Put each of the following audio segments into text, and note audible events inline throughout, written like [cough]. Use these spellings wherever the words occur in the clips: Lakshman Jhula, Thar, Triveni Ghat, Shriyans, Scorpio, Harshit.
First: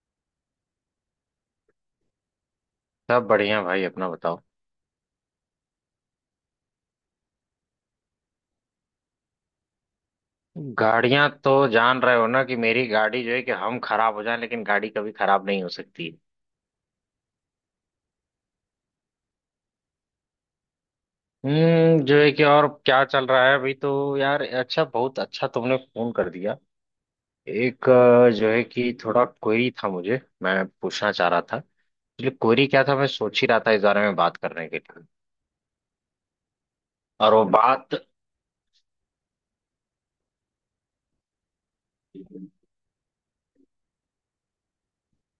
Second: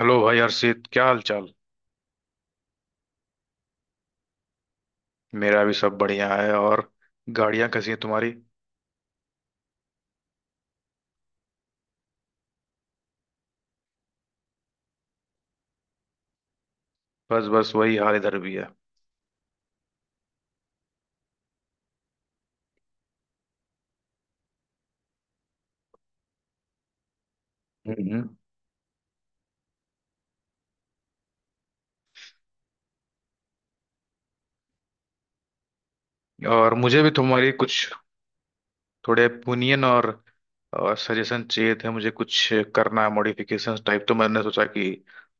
Hello भाई हर्षित, क्या हाल चाल। सब बढ़िया भाई, अपना बताओ। मेरा भी सब बढ़िया है। और गाड़ियां कैसी हैं तुम्हारी। गाड़ियां तो जान रहे हो ना कि मेरी गाड़ी जो है कि हम खराब हो जाए लेकिन गाड़ी कभी खराब नहीं हो सकती। बस बस वही हाल इधर भी है। हम्म। जो है कि और क्या चल रहा है अभी? तो यार अच्छा, बहुत अच्छा तुमने फोन कर दिया। एक हम्म। जो है कि थोड़ा क्वेरी था मुझे, मैं पूछना चाह रहा था। एक्चुअली क्वेरी क्या था, मैं सोच ही रहा था इस बारे में बात करने के लिए। और मुझे भी और वो तुम्हारी कुछ बात। थोड़े ओपिनियन और सजेशन चाहिए थे। मुझे कुछ करना है मॉडिफिकेशन टाइप, तो मैंने सोचा कि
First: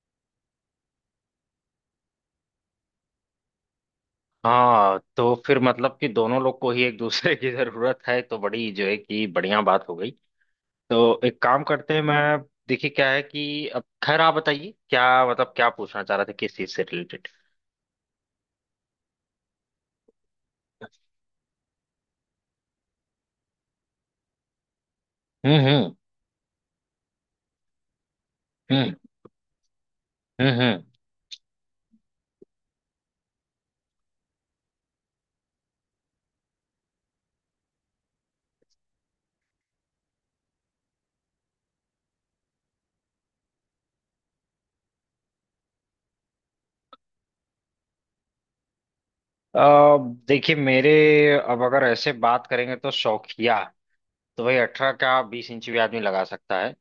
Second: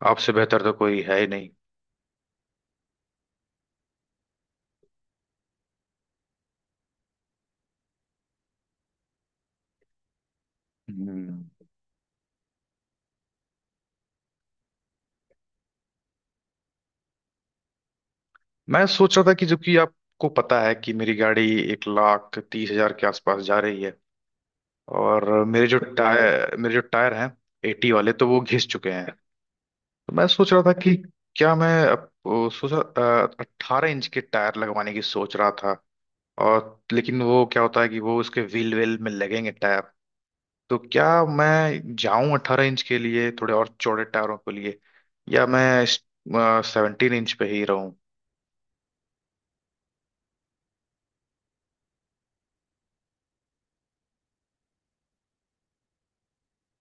आपसे बेहतर तो कोई है ही नहीं। हाँ, तो फिर मतलब कि दोनों लोग को ही एक दूसरे की जरूरत है तो बड़ी जो है कि बढ़िया बात हो गई। तो एक हम्म। काम करते हैं, मैं देखिए क्या है कि अब खैर, आप बताइए क्या मतलब क्या पूछना चाह रहे थे, किस चीज से रिलेटेड? मैं सोच रहा था कि जो कि आपको पता है कि मेरी गाड़ी 1,30,000 के आसपास जा रही है। और हम्म। मेरे जो हम्म। टायर मेरे जो टायर हैं एटी वाले, तो वो घिस चुके हम्म। हैं। तो मैं सोच हम्म। रहा था हम्म। कि क्या मैं सोचा 18 इंच के टायर लगवाने की सोच रहा था। और लेकिन वो क्या होता है कि वो उसके व्हील वेल में लगेंगे टायर। तो क्या मैं जाऊं 18 इंच के लिए, थोड़े और चौड़े टायरों के लिए, या मैं 17 इंच पे ही रहूं। अ, देखिए मेरे, अब अगर ऐसे बात करेंगे तो शौकिया, तो भाई 18 का 20 इंच भी आदमी लगा सकता है।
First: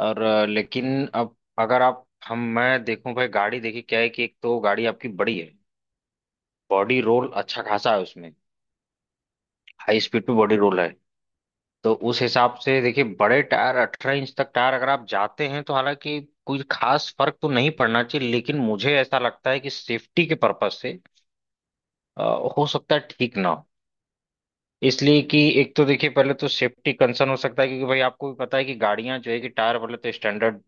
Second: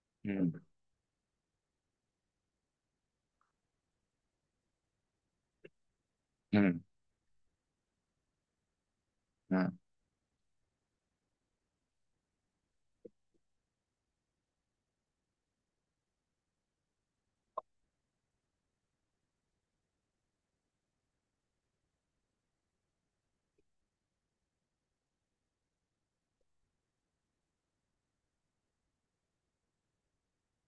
और हम्म लेकिन अब अगर आप हम मैं देखूं भाई गाड़ी, देखिए क्या है कि एक तो गाड़ी आपकी बड़ी है। हम्म बॉडी रोल अच्छा खासा है उसमें। हम्म हाई स्पीड पे बॉडी रोल है। तो उस हिसाब से देखिए, बड़े टायर 18 इंच तक टायर अगर आप जाते हैं तो हालांकि कुछ खास फर्क तो नहीं पड़ना चाहिए, लेकिन मुझे ऐसा लगता है कि सेफ्टी के पर्पज से अ, हो सकता है ठीक ना हो। इसलिए कि एक तो देखिए पहले तो सेफ्टी कंसर्न हो सकता है क्योंकि भाई आपको भी पता है कि गाड़ियां जो है कि टायर पहले तो स्टैंडर्ड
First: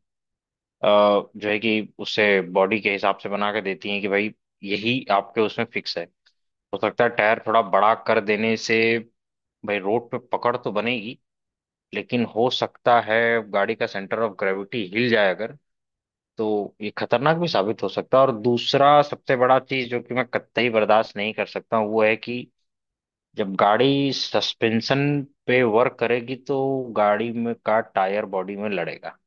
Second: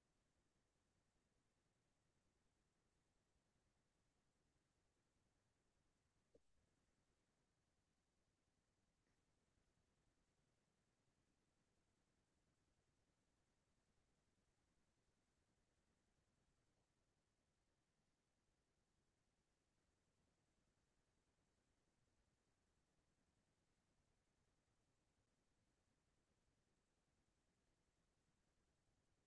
जो है कि उससे बॉडी के हिसाब से बना के देती हैं कि भाई यही आपके उसमें फिक्स है। हो सकता है टायर थोड़ा बड़ा कर देने से भाई रोड पे पकड़ तो बनेगी, लेकिन हो सकता है गाड़ी का सेंटर ऑफ ग्रेविटी हिल जाए अगर, तो ये खतरनाक भी साबित हो सकता है। और दूसरा सबसे बड़ा चीज जो कि मैं कतई बर्दाश्त नहीं कर सकता हूं, वो है कि जब गाड़ी सस्पेंशन पे वर्क करेगी तो गाड़ी में का टायर बॉडी में लड़ेगा।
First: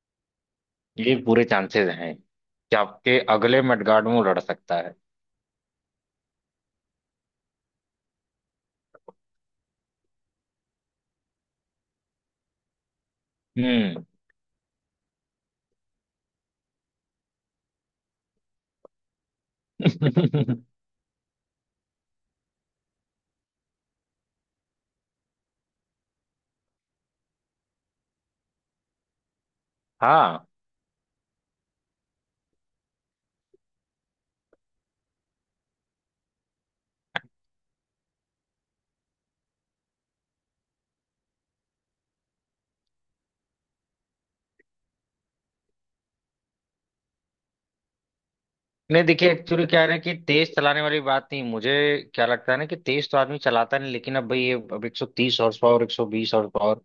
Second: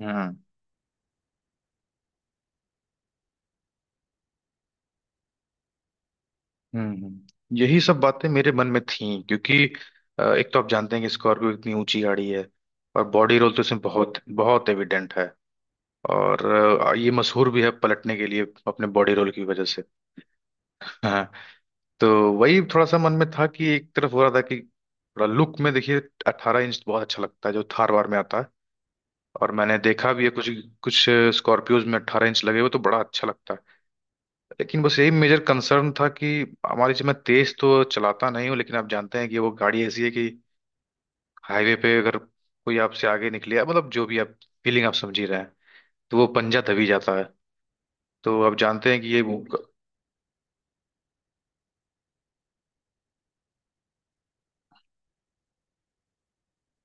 हम्म ये पूरे चांसेस हैं कि आपके अगले मडगार्ड में वो लड़ सकता है। हम्म। यही सब बातें मेरे मन में थीं, क्योंकि एक तो आप जानते हैं कि स्कॉर्पियो इतनी ऊंची गाड़ी है और बॉडी रोल तो इसमें हम्म। बहुत बहुत एविडेंट है। और ये मशहूर भी है पलटने के लिए अपने बॉडी रोल की वजह से। हाँ। तो वही थोड़ा सा मन में था कि एक तरफ हो रहा था कि थोड़ा लुक में देखिए, 18 इंच बहुत अच्छा लगता है जो थार वार में आता है। और मैंने देखा भी है [laughs] हाँ। कुछ कुछ स्कॉर्पियोज में 18 इंच लगे हुए, तो बड़ा अच्छा लगता है। लेकिन बस यही मेजर कंसर्न था कि हमारी, मैं तेज तो चलाता नहीं हूँ, लेकिन आप जानते हैं कि वो गाड़ी ऐसी है कि हाईवे पे अगर कोई आपसे आगे निकले या मतलब जो भी आप फीलिंग आप समझ ही रहे हैं। तो वो पंजा दबी जाता है। तो आप जानते हैं नहीं कि देखिए, एक्चुअली क्या है ना कि तेज चलाने वाली बात नहीं, मुझे क्या लगता है ना कि तेज तो आदमी चलाता नहीं, लेकिन अब भाई ये अब 130 हॉर्स पावर, 120 हॉर्स पावर,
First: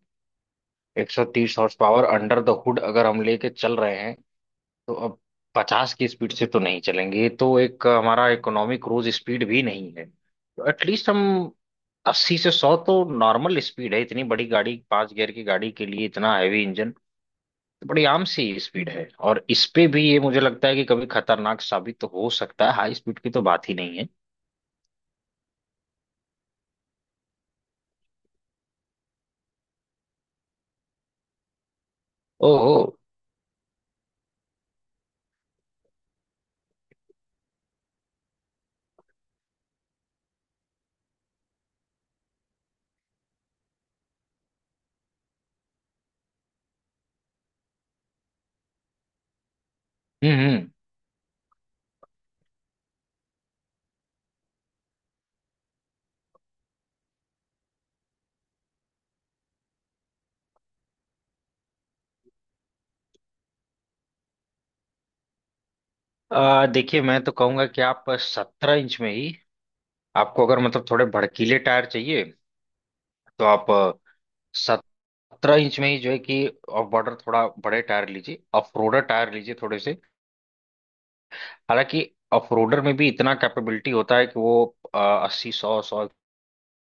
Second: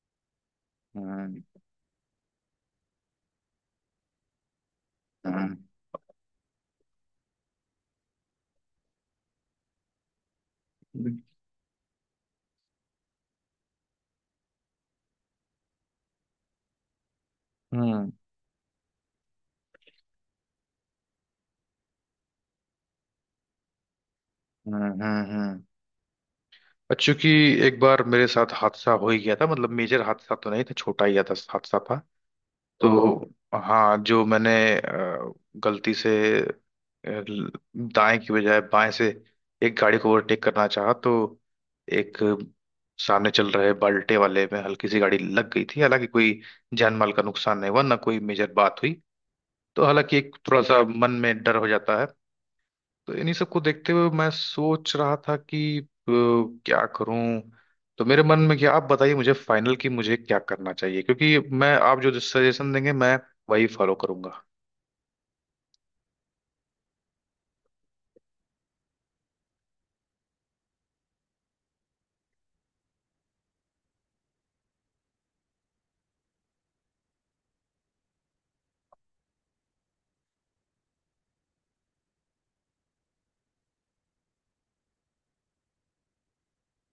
ये। 130 horse power under the hood अगर हम लेके चल रहे हैं तो अब हम्म 50 की स्पीड से तो नहीं चलेंगे। ये तो एक हमारा इकोनॉमिक क्रूज स्पीड भी नहीं है, तो एटलीस्ट हम 80 से 100 तो नॉर्मल स्पीड है। इतनी बड़ी गाड़ी, 5 गियर की गाड़ी के लिए इतना हैवी इंजन, बड़ी हम्म आम सी स्पीड है। और इस पे भी ये मुझे लगता है कि कभी खतरनाक साबित तो हो सकता है, हाई स्पीड की तो बात ही नहीं है। हम्म। और चूंकि एक बार मेरे साथ हादसा हो ही गया था, मतलब मेजर हादसा तो नहीं था, छोटा ही था हादसा था। ओहो। तो हाँ, जो मैंने अ, गलती से, अ, दाएं की बजाय बाएं से एक गाड़ी को ओवरटेक करना चाहा, तो एक सामने चल रहे बाल्टे वाले में हल्की सी गाड़ी लग गई थी। हालांकि कोई जान माल का नुकसान नहीं हुआ, ना कोई मेजर बात हुई। तो हालांकि एक हम्म। थोड़ा हम्म। सा मन में डर हो जाता है। तो इन्हीं सबको देखते हुए मैं सोच रहा था कि क्या करूं। तो मेरे मन में क्या, आप बताइए मुझे फाइनल की मुझे क्या करना चाहिए, क्योंकि मैं आप जो सजेशन देंगे मैं वही फॉलो करूंगा। देखिए मैं तो कहूंगा कि आप 17 इंच में ही, आपको अगर मतलब थोड़े भड़कीले टायर चाहिए तो आप 17 इंच में ही जो है कि ऑफ बॉर्डर थोड़ा बड़े टायर लीजिए, ऑफ रोडर टायर लीजिए थोड़े से। हालांकि ऑफ रोडर में भी इतना कैपेबिलिटी होता है कि वो अस्सी सौ सौ एक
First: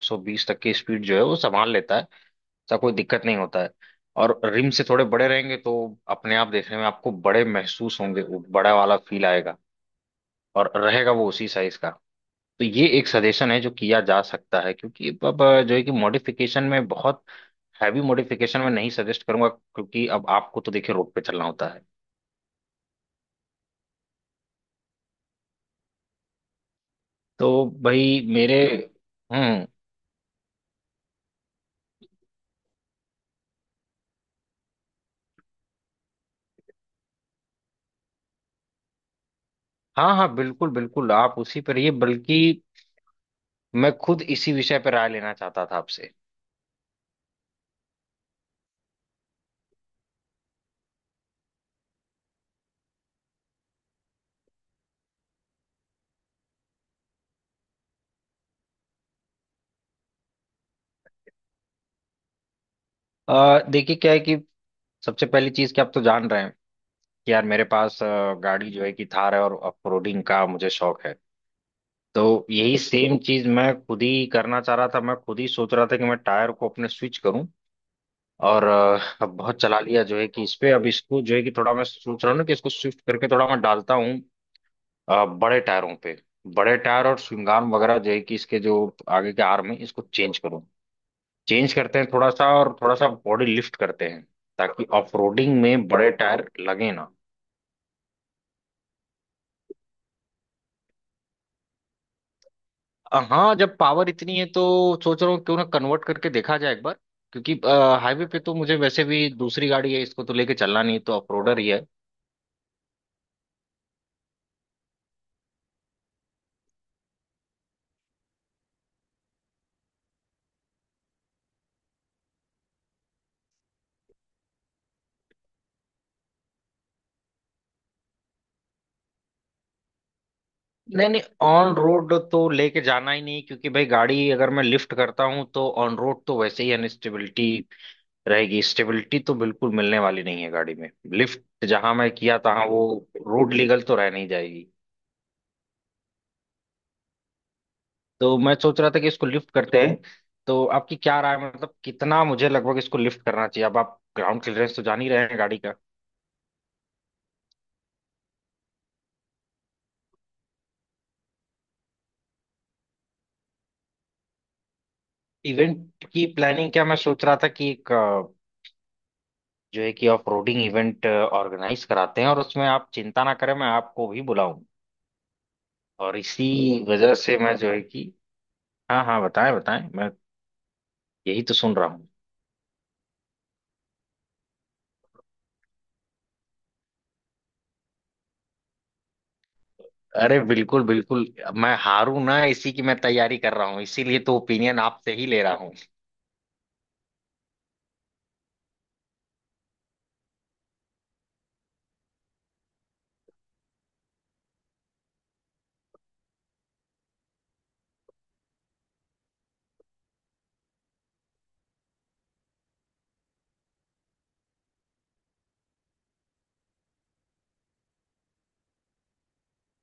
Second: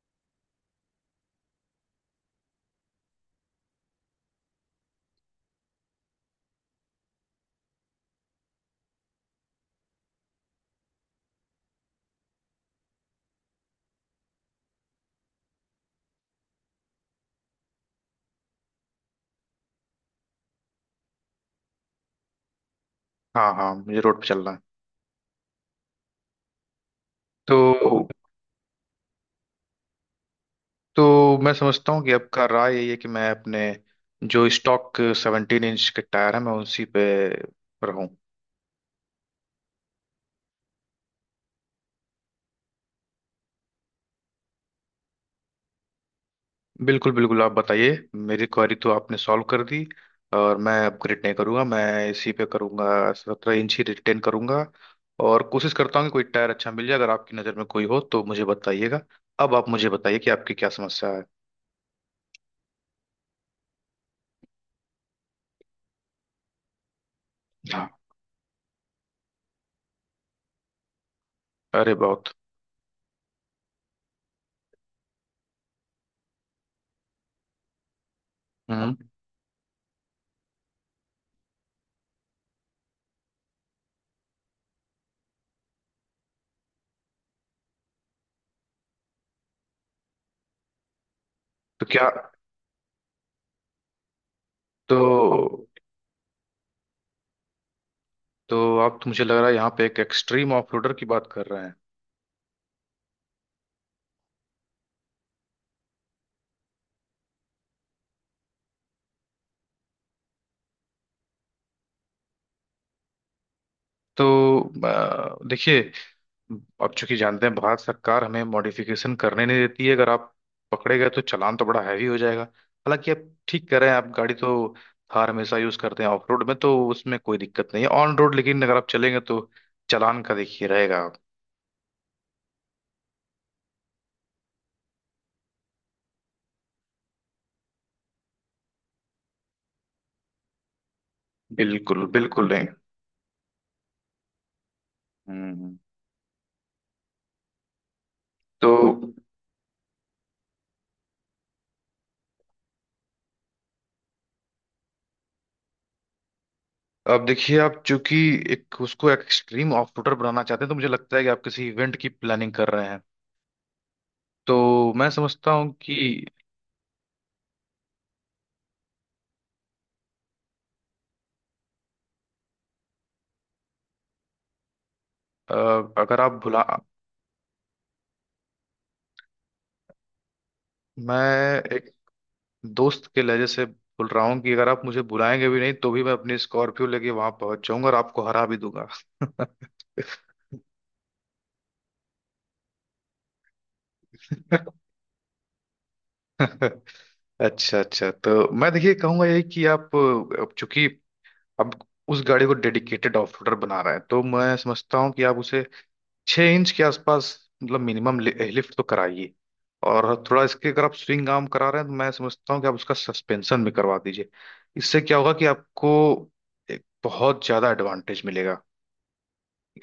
सौ बीस तक की स्पीड जो है वो संभाल लेता है। ऐसा कोई दिक्कत नहीं होता है। और रिम से थोड़े बड़े रहेंगे तो अपने आप देखने में आपको बड़े महसूस होंगे, वो बड़ा वाला फील आएगा और रहेगा वो उसी साइज का। तो ये एक सजेशन है जो किया जा सकता है, क्योंकि अब जो है कि मॉडिफिकेशन में बहुत हैवी मॉडिफिकेशन में नहीं सजेस्ट करूंगा क्योंकि अब आपको तो देखिए रोड पे चलना होता है। हाँ हाँ, मुझे रोड पे चलना है। तो तो भाई मेरे। हम्म। तो मैं समझता हूँ कि आपका राय यही है कि मैं अपने जो स्टॉक 17 इंच के टायर है मैं उसी पे रहूं। हाँ हाँ, बिल्कुल बिल्कुल, आप उसी पर रहिए। बल्कि मैं खुद इसी विषय पर राय लेना चाहता था आपसे। बिल्कुल बिल्कुल, आप बताइए। मेरी क्वेरी तो आपने सॉल्व कर दी, और मैं अपग्रेड नहीं करूंगा, मैं इसी पे करूंगा, 17 इंच ही रिटेन करूंगा। और कोशिश करता हूँ कि कोई टायर अच्छा मिल जाए। अगर आपकी नज़र में कोई हो तो मुझे बताइएगा। अब आप मुझे बताइए कि आपकी क्या समस्या है। देखिए क्या है कि सबसे पहली चीज कि आप तो जान रहे हैं यार, मेरे हाँ, पास गाड़ी जो है कि थार है और ऑफ रोडिंग का मुझे शौक है। अरे तो बहुत। यही सेम चीज मैं खुद ही करना चाह रहा था, मैं खुद ही सोच रहा था कि मैं टायर को अपने स्विच करूं। और हम्म। अब बहुत चला लिया जो है कि इस पे, अब इसको जो है कि थोड़ा मैं सोच रहा हूँ ना कि इसको शिफ्ट करके थोड़ा मैं डालता हूँ बड़े टायरों पे। बड़े टायर और श्रृंगार वगैरह जो है कि इसके जो आगे के आर्म है इसको चेंज करूँ। चेंज तो करते क्या हैं थोड़ा सा, और थोड़ा सा बॉडी लिफ्ट करते हैं ताकि ऑफ रोडिंग तो में बड़े टायर लगे ना। तो आप तो मुझे लग रहा है यहाँ पे एक एक्सट्रीम ऑफ रोडर की बात कर रहे हैं। हाँ, जब पावर इतनी है तो सोच रहा हूँ क्यों ना कन्वर्ट करके देखा जाए एक बार, क्योंकि हाईवे पे तो मुझे वैसे भी दूसरी गाड़ी है, इसको तो लेके चलना नहीं, तो ऑफरोडर ही है। तो देखिए, अब चूंकि जानते हैं भारत सरकार हमें मॉडिफिकेशन करने नहीं देती है, अगर आप पकड़े गए तो चालान तो बड़ा हैवी हो जाएगा। हालांकि आप ठीक कह रहे हैं, आप गाड़ी तो, थार हमेशा यूज करते हैं ऑफ रोड में, तो उसमें कोई दिक्कत नहीं है। ऑन रोड लेकिन अगर आप चलेंगे तो चालान का देखिए रहेगा। नहीं नहीं, ऑन रोड तो लेके जाना ही नहीं, क्योंकि भाई गाड़ी अगर मैं लिफ्ट करता हूँ तो ऑन रोड तो वैसे ही अनस्टेबिलिटी रहेगी, स्टेबिलिटी तो बिल्कुल मिलने वाली नहीं है गाड़ी में। लिफ्ट जहां बिल्कुल मैं किया बिल्कुल तहाँ नहीं। वो रोड लीगल तो रह नहीं जाएगी। हम्म। तो मैं तो सोच रहा था कि इसको लिफ्ट करते हैं। तो आपकी क्या राय है, मतलब कितना मुझे लगभग इसको लिफ्ट करना चाहिए? अब आप ग्राउंड क्लियरेंस तो जान ही रहे हैं गाड़ी का। अब देखिए, आप चूंकि एक उसको एक्सट्रीम ऑफ रोडर बनाना चाहते हैं, तो मुझे लगता है कि आप किसी इवेंट की प्लानिंग कर रहे हैं। तो मैं समझता हूँ कि इवेंट की प्लानिंग क्या, मैं सोच रहा था कि एक जो है कि ऑफ रोडिंग इवेंट ऑर्गेनाइज कराते हैं और उसमें आप चिंता ना करें, मैं आपको भी बुलाऊं। अ, और अगर आप इसी भुला, वजह से मैं जो है कि हाँ हाँ, बताएं बताएं, मैं यही तो सुन मैं रहा हूँ। दोस्त के लहजे से बोल रहा हूँ कि अगर आप मुझे बुलाएंगे भी नहीं तो भी मैं अपनी स्कॉर्पियो लेके वहां पहुंच जाऊंगा और आपको हरा भी दूंगा। अरे बिल्कुल बिल्कुल, मैं हारू ना, इसी की मैं तैयारी कर रहा हूँ, इसीलिए तो ओपिनियन [laughs] आपसे ही ले रहा। अच्छा अच्छा, तो मैं देखिए कहूंगा यही कि आप, अब चूंकि अब उस गाड़ी को डेडिकेटेड ऑफ रोडर बना रहे हैं, तो मैं समझता हूँ कि आप उसे 6 इंच के आसपास, मतलब मिनिमम लिफ्ट तो कराइए। और थोड़ा इसके अगर आप स्विंग आर्म करा रहे हैं, तो मैं समझता हूँ कि आप उसका सस्पेंशन भी करवा दीजिए। इससे क्या होगा कि आपको एक बहुत ज्यादा एडवांटेज मिलेगा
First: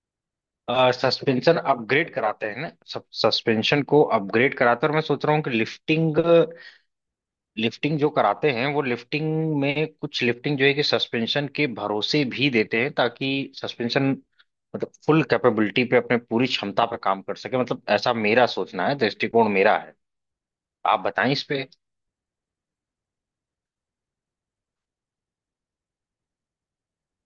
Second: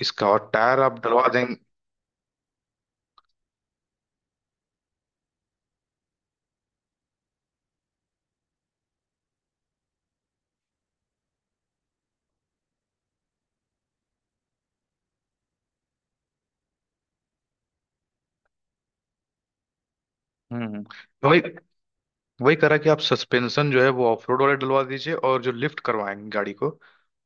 इसका। और टायर आप डलवा देंगे। सस्पेंशन अपग्रेड कराते हैं ना, सब सस्पेंशन को अपग्रेड कराते हैं। और मैं सोच रहा हूँ कि लिफ्टिंग, लिफ्टिंग जो कराते हैं वो लिफ्टिंग में कुछ लिफ्टिंग जो है कि सस्पेंशन के भरोसे भी देते हैं ताकि सस्पेंशन मतलब फुल कैपेबिलिटी पे अपने पूरी क्षमता पे काम कर सके, मतलब ऐसा मेरा सोचना है, दृष्टिकोण मेरा है। हम्म। आप बताएं वही इस पे। वही करा कि आप सस्पेंशन जो है वो ऑफ रोड वाले डलवा दीजिए। और जो लिफ्ट करवाएंगे गाड़ी को,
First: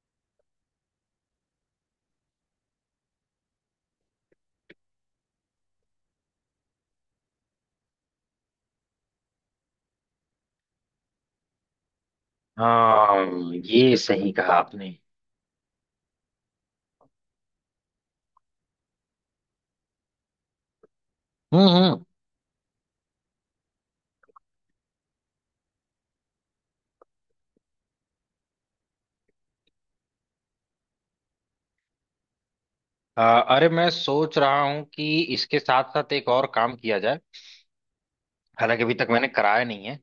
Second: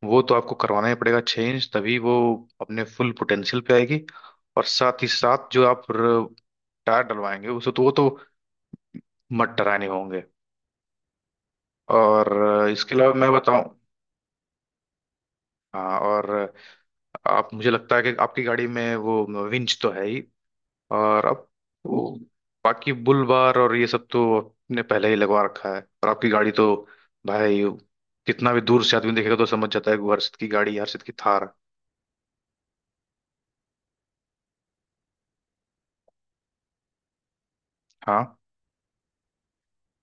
वो तो आपको करवाना ही पड़ेगा 6 इंच, तभी वो अपने फुल पोटेंशियल पे आएगी। और साथ ही साथ जो आप टायर डलवाएंगे उसे, तो वो तो मड डराने होंगे। और इसके अलावा हाँ, मैं बताऊं। ये सही कहा आपने। हाँ। और आप, मुझे लगता है कि आपकी गाड़ी में वो विंच तो है ही। और अब हम्म। वो बाकी बुल बार और ये सब तो आपने पहले ही लगवा रखा है। और आपकी गाड़ी तो भाई कितना भी दूर से आदमी देखेगा तो समझ जाता है कि वो हर्षित की गाड़ी है, हर्षित की थार है। अ, अरे मैं सोच रहा हूँ कि इसके साथ साथ एक और काम किया जाए। हाँ। हालांकि अभी तक मैंने कराया नहीं है,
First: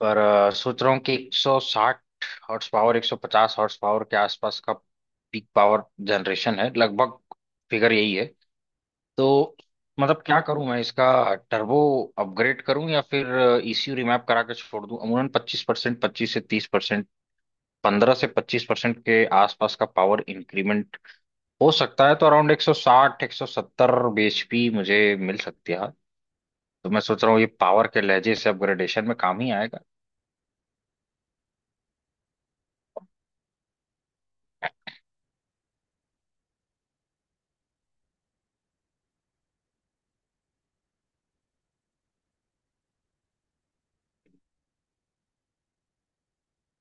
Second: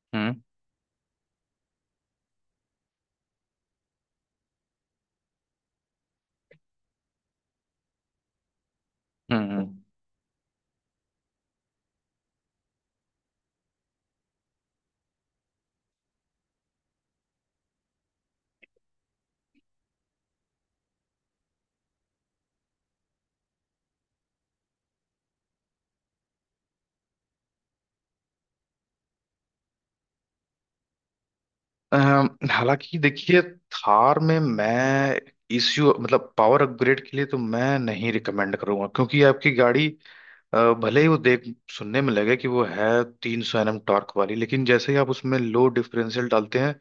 पर हम्म सोच रहा हूँ कि 160 हॉर्स पावर, 150 हॉर्स पावर के आसपास का पीक पावर जनरेशन है लगभग, फिगर यही है हम्म तो। हम्म। मतलब क्या करूं मैं इसका? टर्बो अपग्रेड करूं, या फिर ईसीयू रिमैप करा के छोड़ दूं? अमूमन 25%, 25% से 30%, 15% से 25% के आसपास का पावर इंक्रीमेंट हो सकता है तो अराउंड 160 170 bhp मुझे मिल सकती है। तो मैं सोच रहा हूँ ये पावर के लहजे से अपग्रेडेशन में काम ही आएगा। हालांकि देखिए, थार में मैं इश्यू, मतलब पावर अपग्रेड के लिए तो मैं नहीं रिकमेंड करूंगा, क्योंकि आपकी गाड़ी भले ही वो देख सुनने में लगे कि वो है 300 NM टॉर्क वाली, लेकिन जैसे ही आप उसमें लो डिफरेंशियल डालते हैं,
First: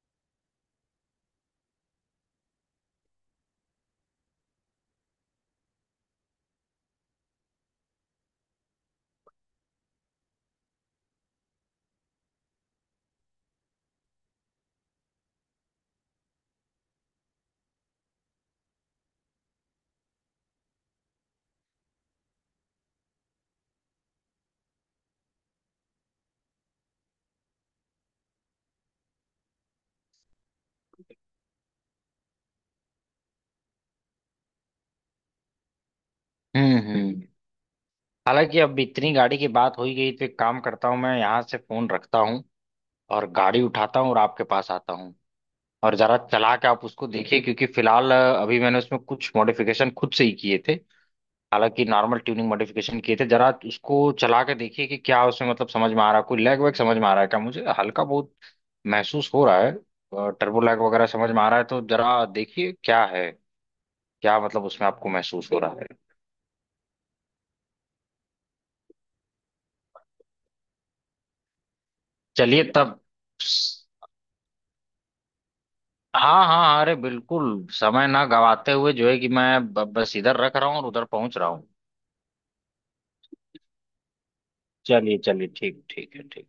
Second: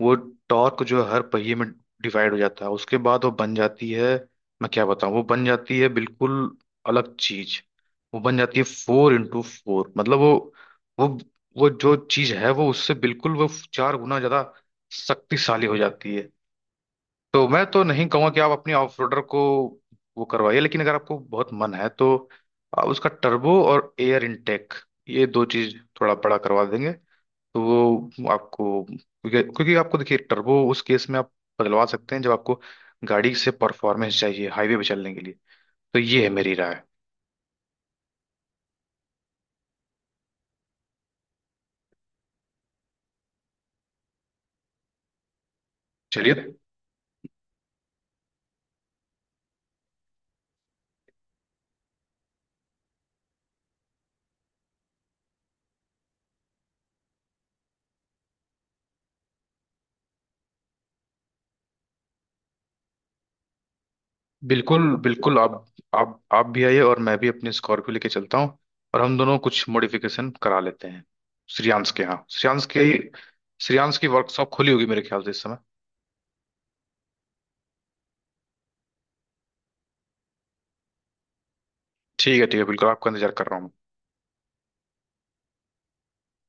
वो टॉर्क जो है हर पहिए में डिवाइड हो जाता है। उसके बाद वो बन जाती है, मैं क्या बताऊं, वो बन जाती है बिल्कुल अलग चीज। वो बन जाती है फोर इंटू फोर, मतलब वो वो जो चीज है वो उससे बिल्कुल वो चार गुना ज्यादा शक्तिशाली हो जाती है। तो मैं तो नहीं कहूंगा कि आप अपनी ऑफ रोडर को वो करवाइए। लेकिन अगर आपको बहुत मन है तो आप उसका टर्बो और एयर इनटेक, ये दो चीज थोड़ा बड़ा करवा देंगे, तो वो आपको, क्योंकि क्योंकि आपको देखिए टर्बो उस केस में आप बदलवा सकते हैं जब आपको गाड़ी से परफॉर्मेंस चाहिए हाईवे पे चलने के लिए। तो ये है मेरी राय। हम्म। हालांकि अब इतनी गाड़ी की बात हो ही गई तो एक काम करता हूँ, मैं यहाँ से फोन रखता हूँ और गाड़ी उठाता हूँ और आपके पास आता हूँ। और जरा चलिए। चला के आप उसको देखिए, क्योंकि फिलहाल अभी मैंने उसमें कुछ मॉडिफिकेशन खुद से ही किए थे। हालांकि नॉर्मल ट्यूनिंग मॉडिफिकेशन किए थे, जरा उसको चला के देखिए कि क्या उसमें मतलब समझ में आ रहा है, कोई लैग वैग समझ में आ रहा है क्या मुझे, हल्का बहुत महसूस हो रहा है, टर्बो लैग वगैरह समझ में आ रहा है तो जरा देखिए क्या है, क्या मतलब उसमें बिल्कुल आपको बिल्कुल, महसूस हो आप रहा है। आप आप भी आइए, और मैं भी अपनी स्कॉर्पियो लेके चलता हूँ, और हम दोनों कुछ मॉडिफिकेशन करा लेते हैं श्रियांश के यहाँ। चलिए तब। श्रियांश की वर्कशॉप खुली होगी मेरे ख्याल से इस समय। हाँ हाँ, अरे बिल्कुल, समय ना गवाते हुए जो है कि मैं बस इधर रख रहा हूँ और उधर पहुंच रहा हूँ। ठीक है ठीक है, बिल्कुल आपका इंतजार कर रहा हूँ मैं। चलिए चलिए, ठीक ठीक है ठीक।